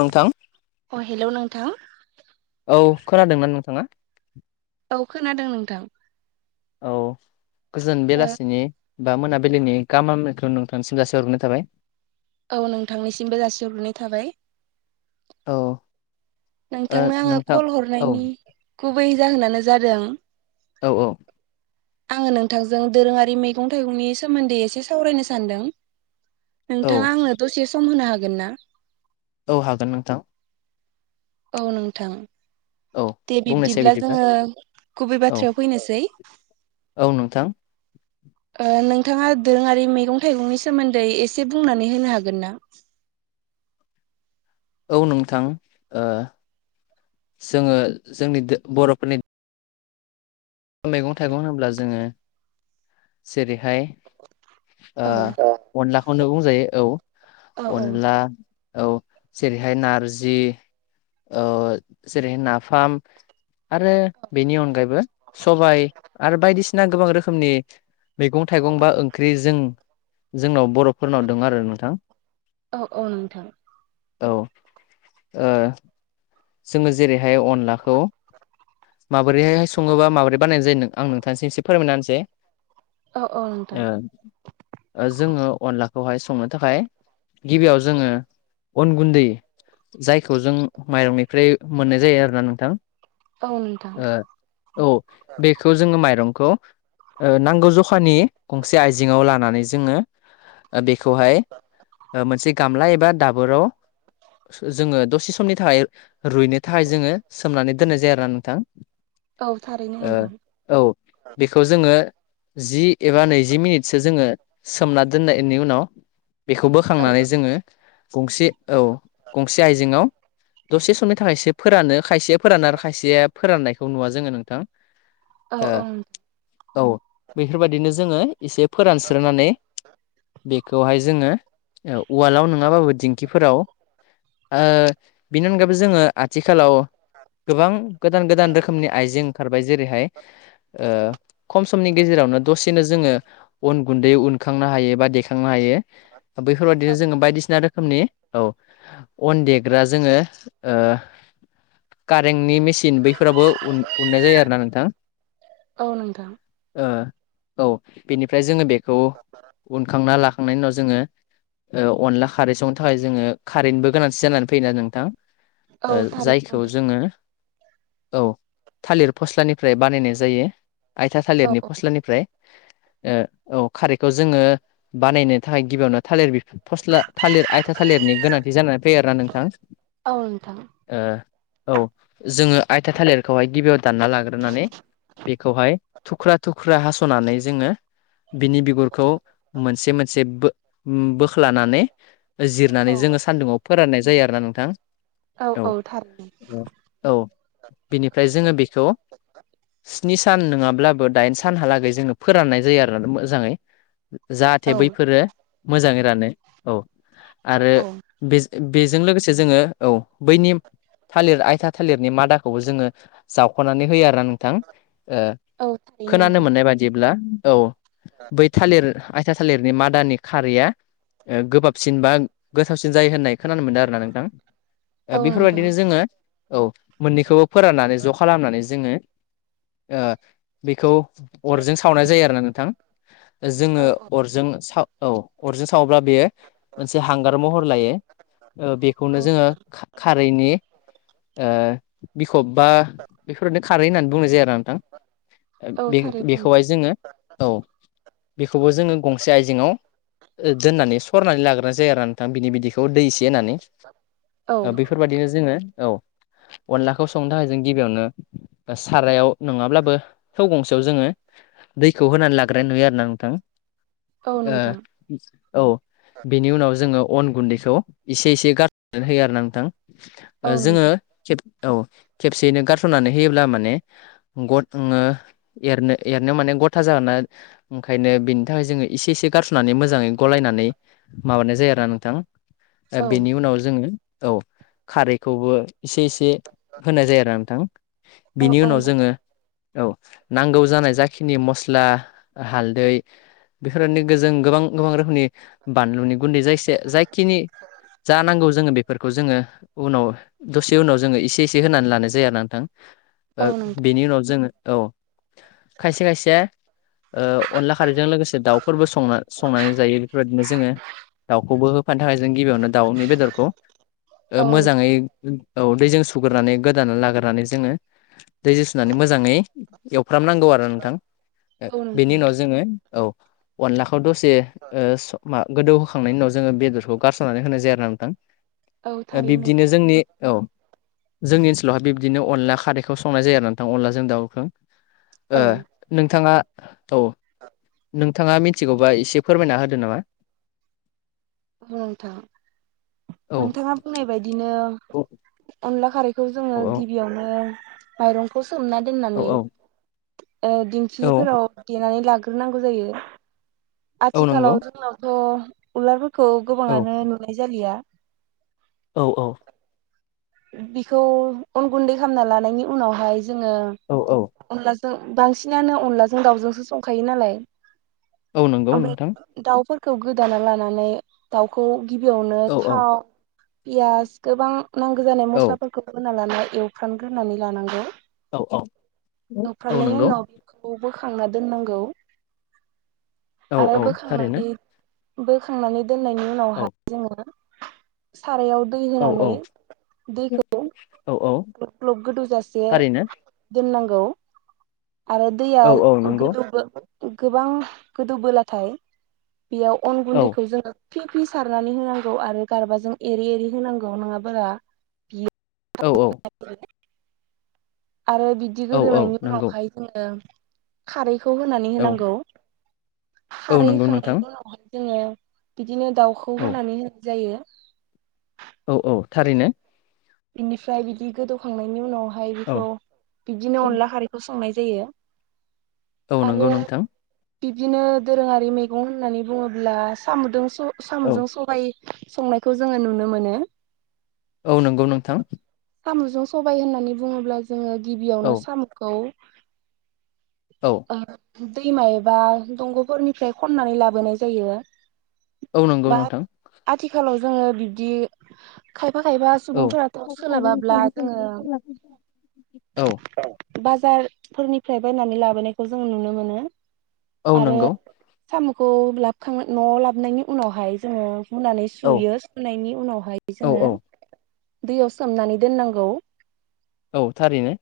नोंथां अ हेलौ नोंथां औ खोनादोंना नोंथाङा? औ खोनादों नोंथां। औ गोजोन ओ बेलासिनि बा मोनाबिलिनि गाहाम हामलायनायखौ नोंथांसिम जासिहरगोरनाय थाबाय। औ नोंथांनिसिमबो जासिहरग्रोनाय थाबाय। औ ओ नोंथांनो आङो नोंथां कल औ हरनायनि गुबै जाहोनानो जादों औ औ आङो नोंथांजों दोरोङारि मैगं थाइगंनि सोमोन्दै एसे सावरायनो सान्दों। औ नोंथाङा आंनो दसे सम होनो हागोन ना। औ हागोन नोंथां। औ नोंथां। औ दे बुंनोसै बिबदिब्ला बिदिब्ला जोङो गुबै औ बाथ्रायाव फैनोसै औ नोंथां ओ नोंथाङा दोरोङारि मैगं थाइगंनि सोमोन्दै एसे बुंनानै होनो हागोन ना [inaudible] औ नोंथां ओ जोङो जोंनि दो बर'फोरनि मैगं थाइगं होनोब्ला जोङो जेरैहाय ओ औ अनलाखौनो बुंजायो औ औ औ अनला औ जेरैहाय नारजि जेरै नाफाम आरो बेनि अनगायैबो सबाय आरो बायदिसिना गोबां रोखोमनि मैगं थाइगं बा ओंख्रिजों जोंनाव बर'फोरनाव दङ आरो नोंथां। औ औ नोंथां औ जोङो जेरैहाय अनलाखौ माबोरैहाय सङोबा माबोरै बानायनाय जायो नों आं नोंथांसि एसे फोरमायना होनसै औ औ नोंथां जोङो अनलाखौहाय संनो थाखाय गिबियाव जोङो अन गुन्दै जायखौ जों माइरंनि ओमफ्राय मोननाय जायो आरोना नोंथां। औ नोंथां औ बेखौ जोङो माइरं खौ नांगौ जखानि गंसे आइजेङाव लानानै जोङो ओ बेख [inaudible] दाबोराव जोङो दसे समनि थाखाय रुइनो थाखाय जोङो सोमनानै दोननाय जायो आरोना नोंथां। [inaudible] ओ औ बेखौ जोङो जि एबा नैजि मिनिटसो जोङो सोमना दोननायनि उनाव बेखौ बोखांनानै जोङो गंसे औ गंसे आइजेंआव दसे समनि थाखायसो फोरानो खायसे फोरान आरो खायसे फोराननायखौ नुवा जोङो नोंथां औ औ ओ औ बेफोरबायदिनो जोङो एसे फोरानस्रोनै बेखौहाय जोङो उवालाव नङाबाबो दिंखि फोराव ओ बेनि अनगायैबो जों आथिख खालाव गोबां गोदान गोदान रोखोमनि आइजें ओंखारबाय जेरैहाय ओ खम समनि गेजेरावनो दसेनो जोङो अन गुन्दै उनखांनो हायो बा देखांनो हायो। बैफोर बायदिनो औ जोङो बायदिसिना रोखोमनि औ अन देग्रा जोङो ओ मेसिन बैफोरावबो उन उननाय जायो आरोना नोंथां। औ नोंथां ओ औ बेनिफ्राय जोङो बेखौ उनखांना लाख खांनायनि उनाव जोङो अनला खारै संनो थाखाय जोङो खारैनिबो गोनांथि जानानै फैना नोंथां औ थारैनो जायखौ नोंथां जोङो औ थालिर फस्लानिफ्राय बानायनाय जायो आइथा औ थालिरनि औ फस्लानिफ्राय ओ औ खारैखौ जोङो बानायनो थाखाय गिबियावनो थालिर बिफां फस्ला थालिर आयथा थालिरनि गोनांथि जानानै फैयो आरोना नोंथां औ नोंथां ओ औ जोङो आयथा थालिरखौहाय गिबियाव दानना लाग्रोनानै बेखौहाय थुख्रा थुख्रा हासनानै जोङो बिनि बिगुरखौ मोनसे मोनसे बोख बोख्लानानै जिरनानै औ जोङो सान्दुुंआव फोरानाय जायो आरोना नोंथां [inaudible] औ थारैनो औ बिनिफ्राय जोङो बेखौ [inaudible] स्नि सान नङाब्लाबो दाइन सानहालागै जोङो फोराननाय जायो आरोना मोजाङै औ जाहाथे बैफोरो मोजाङै रानो औ औ आरो औ बेज बेजों लोगोसे जोङो औ बैनि थालिर आयथा थालिरनि मादाखौबो जोङो जावख'नानै होयो आरो नोंथां ओ औ थारैनो खोनानो नोंथां मोननाय बाददिब्ला औ बै थालिर आयथा थालिरनि मादानि खारैया ओ गोबाबसिन बा गोथावसिन जायो होननाय खोनानो मोनदों आरोना नोंथां ओ औ नोंथां बेफोरबायदिनो जोङो औ मोननैखौबो फोराननानै ज' खालामनानै जोङो ओ बेखौ अरजों सावनाय जायो आरोना नोंथां औ जोङो औ अरजों सा औ अरजों सावब्ला बेयो मोनसे हांगार महर लायो ओ औ बेखौनो जोङो नोंथां खारैनि ओ बिखब बा बेफोरनो खारै होननानै बुंनाय जाया आरो नोंथां ओ औ बे थारैनो बेखौहाय जोङो औ बेखौबो जोङो गंसे आइजेंआव ओ दोननानै सरनानै लाग्रोनानै जायो आरोना नोंथां बिनि बिदिखौ खौ दै एसे होननानै औ बेफोरबाददिनो जोङो औ अनलाखौ संनो थाखाय जों गिबियावनो सारायाव नङाब्लाबो थौ गंसेयाव जोङो दैखौ होनानै लाग्रायनाय नुयो आरो ना नोंथां औ नोंथां ओ औ बेनि उनाव जोङो अन गुन्दैखौ एसे एसे गारनानै होयो आरो ना नोंथां औ ओ जोङो नोंथां खेब औ खेबसेयैनो गारसननानै होयोब्ला माने गट ङो एरनो एरनायाव माने गथा जागोन ना ओंखायनो बेनि थाखाय जोङो इसे इसे गारस'नानै मोजाङै गलायनानै माबानाय जा जायो आरोना नोंथां औ बेनि उनाव जोङो औ खारैखौबो एसे इसे होनाय जायो आरो नोंथां औ बिनि औ उनाव नोंथां जोङो औ नांगौ जानाय जाखिनि मस्ला हालदै बेफोरबायदिनो गोजों गोबां गोबां रोखोमनि बानलुनि गुन्दै जायखि जायखिनि जा नांगौ जोङो बेफोरखौ जोङो उनाव दसे उनाव जोङो एसे एसे होनानै लानाय जायो आरोना नोंथां औ ओ नोंथां बेनि उनाव जोङो औ खायसे खायसे ओ अनला खारैजों लोगोसे दाउफोरबो संङो संनानै जायो बेफोरबायदिनो जोङो दाउखौबो होफानो थाखाय जों गिबियावनो दाउनि बेदरखौ औ ओ नोंथां मोजाङै औ दैजों सुग्रोनै गोदाना लाग्रानै जोङो दैजों सुनानै मोजाङै एव फुफ्रामनांगौ आरो नोंथां ओ औ बेनि नोंथां उनाव जोङो औ अनला खौ दसे ओ स मा गोदौहोखांनायनि उनाव जोङो बेदरखौ गारसारनानै होनाय जायो आरो ना नोंथां औ ओ थारैनो बिब्दिनो नोंथां जोंनि औ जोंनि ओनसोलावहाय बिब्दिनो अनला खारैखौ संनाय जायो आरो ना नोंथां अनलाजों दावखों औ ओ नोंथाङा औ नोंथाङा मिथिगौबा एसे फोरमायना होदो नामा औ नोंथां औ नोंथाङा बुंनाय बायदिनो औ अनला खारैखौ जोङो औ गिबियावनो माइरंखौ सोमना औ दोननानै औ ओ औ दिंखिफोराव देनानै लाग्रोनांगौ जायो औ नंगौ आथिखालाव जोंनावथ' उलारफोरखौ औ गोबाङानो नुनाय जालिया औ औ बिखौ अन गुन्दै खालामना लानायनि उनावहाय जोङो औ औ अनला जों बांसिनानो अनलाजों दाउजोंसो संखायो नालाय औ नंगौ नोंथां ओमफ्राय दाउफोर खौ गोदाना लानानै दाउखौ गिबियावनो औ औ थाव पियास गोबां नांगौ जानाय औ मस्लाफोरखौ होना लाना एवफ्रानग्रोनानै लानांगौ औ औ औ एवफ्रामनायनि नंगौ उनाव बेखौ बोखांना दोननांगौ औ आरो औ थारैनो बोखांनानै बोखांनानै दोननायनि औ उनावहाय जोङो सारायाव दै औ होनानै औ दैखौ औ औ ग्लब ग्लब गोदौजासे थारैनो दोननांगौ आरो दैया औ औ नंगौ गोदौ गोबां गोदौबोलाथाय बेयाव अन औ गुन्दैखौ जोङो फि फि सारनानै होनांगौ आरो गारबाजों एरै एरै होनांगौ नङा बा बियो औ औ आरो बिदि औ औ गोदोनायनि नंगौ उनावहाय जोङो खारैखौ होनानै औ होनांगौ। औ खारै नंगौ नोंथां होखांनायनि उनावहाय जोङो बिदिनो दाउखौ औ होनानै होनाय जायो। औ औ थारैनो। बिनिफ्राय बिदि गोदौखांनायनि उनाव हाय औ बेखौ बिदिनो अनला खारैखौ सोंनाय दैयो। औ नंगौ नोंथां। बिब्दिनो दोरोङारि मैगं होननानै बुङोब्ला साम'दों औ साम'जों सहाइ। संनायखौ जोङो नुनो मोनो। औ नंगौ नोंथां साम'जों सबाय होननानै बुङोब्ला। जोङो औ गिबियावनो साम'खौ औ ओ दैमा एबा दंग'फोरनिफ्राय खन्नानै लाबोनाय जायो। औ नंगौ बा नोंथां आथिखालाव जोङो बिबदि खाय फाखायबा औ सुबुंफोराथ' सोलाबाब्ला जोङो। औ औ बाजार फोरनिफ्राय बायनानै लाबोनायखौ जों नुनो मोनो। औ आरो नंगौ। साम'खौ लाबोखां न'आव लाबनायनि उनावहाय जोङो। होनुनानै औ सुयो सुनायनि उनावहाय औ जोङो। औ दैयाव सोमनानै दोननांगौ। औ थारैनो।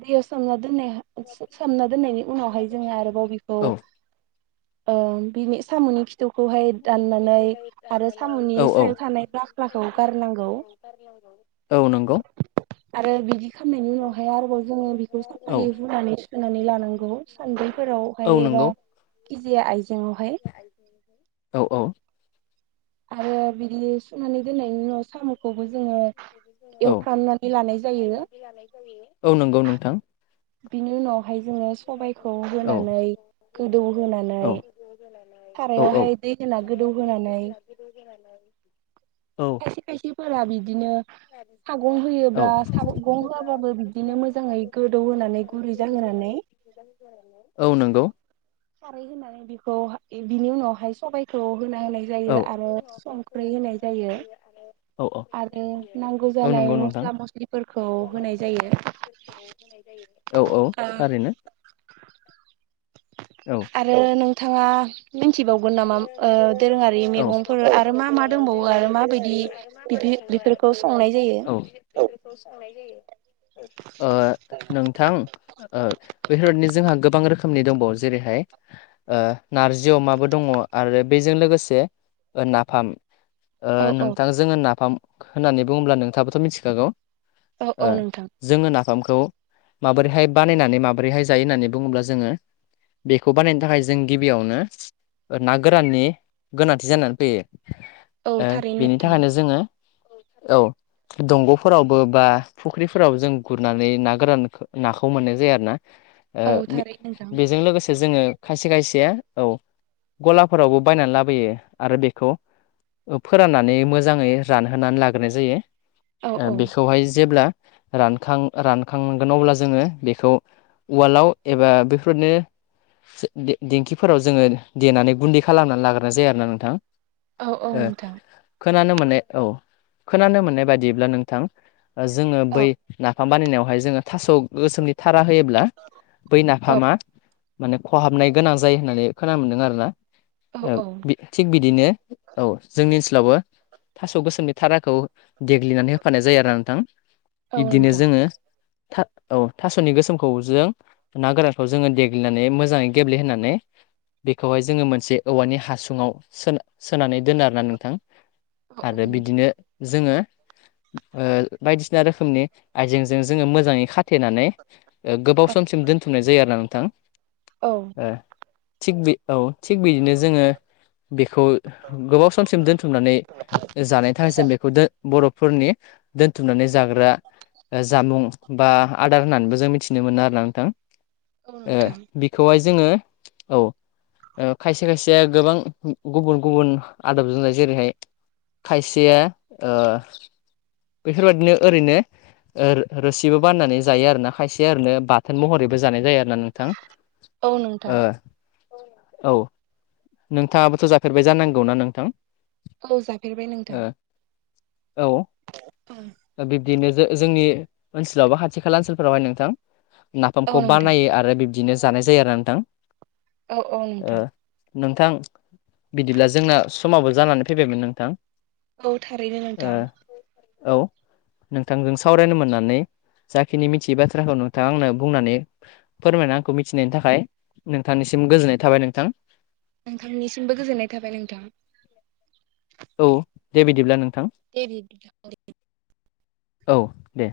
दैयाव सोमना दोननाय सोमना दोननायनि उनावहाय जोङो। आरोबाव बेखौ औ ओ बिनि साम'नि खि थौखौहाय दाननानै आरो साम'नि औ औ सायाव थानाय बाख्लाखौ गारनांगौ। औ नंगौ। आरो बिदि खालामामनायनि उनावहाय आरोबाव। जोङो बेखौ औ साफायै हुनानै सुानै लानांगौ। सानद्रिफोरावहाय एबा नंगौ गेजे आइज [unintelligible] औ औ। आरो बिदि सुनानै दोननायनि उनाव साम'खौबो जोङो औ एवफ्रामनानै लानाय जायो [unintelligible] औ नंगौ नोंथां। बिनि उनावहाय जोङो सबायखौ होनानै गोदौ होनानै औ औ सारायावहाय दै दोना गोदौहोनानै। [inaudible] खायसे खायसे फोरा बिदिनो सागं होयोब्ला स गं होआब्लााबबो बिदिनो। मोजाङै गोदौ होनोनानै गुरै' जाहोनानै औ नंगौ। खारै होनानै बेखौहाय बिनि उनावहाय सबय होना होनाय औ जायो आरो संखै होनाय जायो औ औ आरो। नांगौ औ जानाय नंगौ नोंथां मस्ला मस्लिफोरखौ होनाय जायो। औ औ ओ थारैनो। औ आरो नोंथाङा। मिथिबावगोन नामा ओ दोरोङारि ओ मैगंफोर आरो मा मा दंबावो आरो माबायदि बिदि बेफोरखौ संनाय जायो। औ ओ नोंथां ओ बेफोरबादिनो जोंहा गोबां रोखोम खोमनि दंबावो जेरै'हाय ओ नारजि अमाबो दङ आरो बेजों लोगोसे ओ नाफाम ओ औ औ नोंथां। जोङो नाफाम होननानै बुङोब्ला नोंथाङाबोथ' मिथिखागौ औ ओ औ नोंथां जोङो नाफाम खौ माबोरैहाय बानायनानै माबोरैहाय जायो होननानै बुङोब्ला जोङो बेखौ बानायनो थाखाय जों गिबियावनो ना गोराननि गोनांथि जानानै फैयो। औ ओ थारैनो बिनि नोंथां थाखायनो जोङो। औ दंग'फोरावबो बा फुख्रिफोरावबो जों गुरनानै ना गोरान नाखौ मोननाय जायो आरो ना। औ ओ थारै नोंथां बेजों लोगोसे जोङो खायसे खायसे। औ गलाफोरावबो बायनानै लाबोयो आरो बेखौ फोराननानै मोजाङै रानहोनानै लाग्रोनाय जायो औ औ बेखौहाय। जेब्ला रानखां रानखांगोन अब्ला जोङो बेखौ उवालाव एबा बेफोरनो दे-दे-देंखिफोराव जोङो देनानै गुन्दै खालामनानै लाग्रोना जायो आरोना नोंथां औ औ ओ नोंथां। खोनानो मोननाय औ खोनानो मोननाय बायदिब्ला नोंथां जोङो औ बैय ना नाफाम बानायनायावहाय जोङो थास' गोसोमनि थारा होयोब्ला बै औ नाफामा माने खहाबनाय गोनां जायो होननानै खोना मोनदों आरोना औ औ थिग बिदिनो औ जोंनि ओनसोलावबो थास' गोसोमनि थाराखौ देग्लिनानै होफानाय जायो आरो नोंथां औ बिब्दिनो नोंथां जोङो औ थास'नि गोसोमखौ जों ना गोरानखौ जोङो देग्लिनानै मोजाङै गेब्लेहोनानै खौहाय जोङो मोनसे औवानि हासुङाव सोन सोनानै दोनो आरोना नोंथां। औ औ आरो नोंथां बिदिनो जोङो बायदिसिना रोखोमनि आइजेंजों जोङो मोजाङै खाथेनानै गोबाव औ समसिम दोनथुमनाय जायो आरोना नोंथां औ ओ थिग बे औ थिग बिदिनो जोङो बेखौ गोबाव समसिम दोनथुमनानै जानायनि थाखाय जों बेखौ बर' फोरनि दोनथुमनानै जाग्रा जामुं बा आदार होननानैबो जों मिथिनो मोनो आरोना नोंथां। औ ओ नोंथां बिखौहाय जोङो औ खायसे खायसेया गोबां गुबुन गुबुन आदब जानाय जेरैहाय खायसेया ओ बेफोरबादिनो ओरैनो रो-रोसिबो बानायनानै जायो आरोना खायसे ओरैनो बाथोन महरैबो जानाय जायो आरो। नोंथां औ नोंथां ओ औ नोंथाङाबोथ' जाफेरबाय जानांगौना नोंथां? औ जाफेरबाय नोंथां। ओ औ ओं दा बिब्दिनो जो-जों जोंनि ओनसोलाव बा खाथि खाला ओनसोलफोरावहाय नोंथां औ नाफामखौ नोंथां बानायो आरो बि बिदिनो जानाय जायो आरोना नोंथां। औ औ नोंथां। ओ नोंथां बिदिब्ला जोंना समाबो जानानै फैबायमोन नोंथां। औ थारैनो ओ नोंथां। औ नोंथांजों सावरायनो मोननानै जाखिनि मिथियै बाथ्राखौ नोंथाङा आंनो बुंनानै फोरमायना आंखौ मिथिनायनि थाखाय नोंथांनिसिम सिम गोजोननाय थाबाय नोंथां। नोंथांनिसिमबो गोजोननाय थाबाय नोंथां। औ दे बिदिब्ला नोंथां। दे बिदिब्ला। औ दे।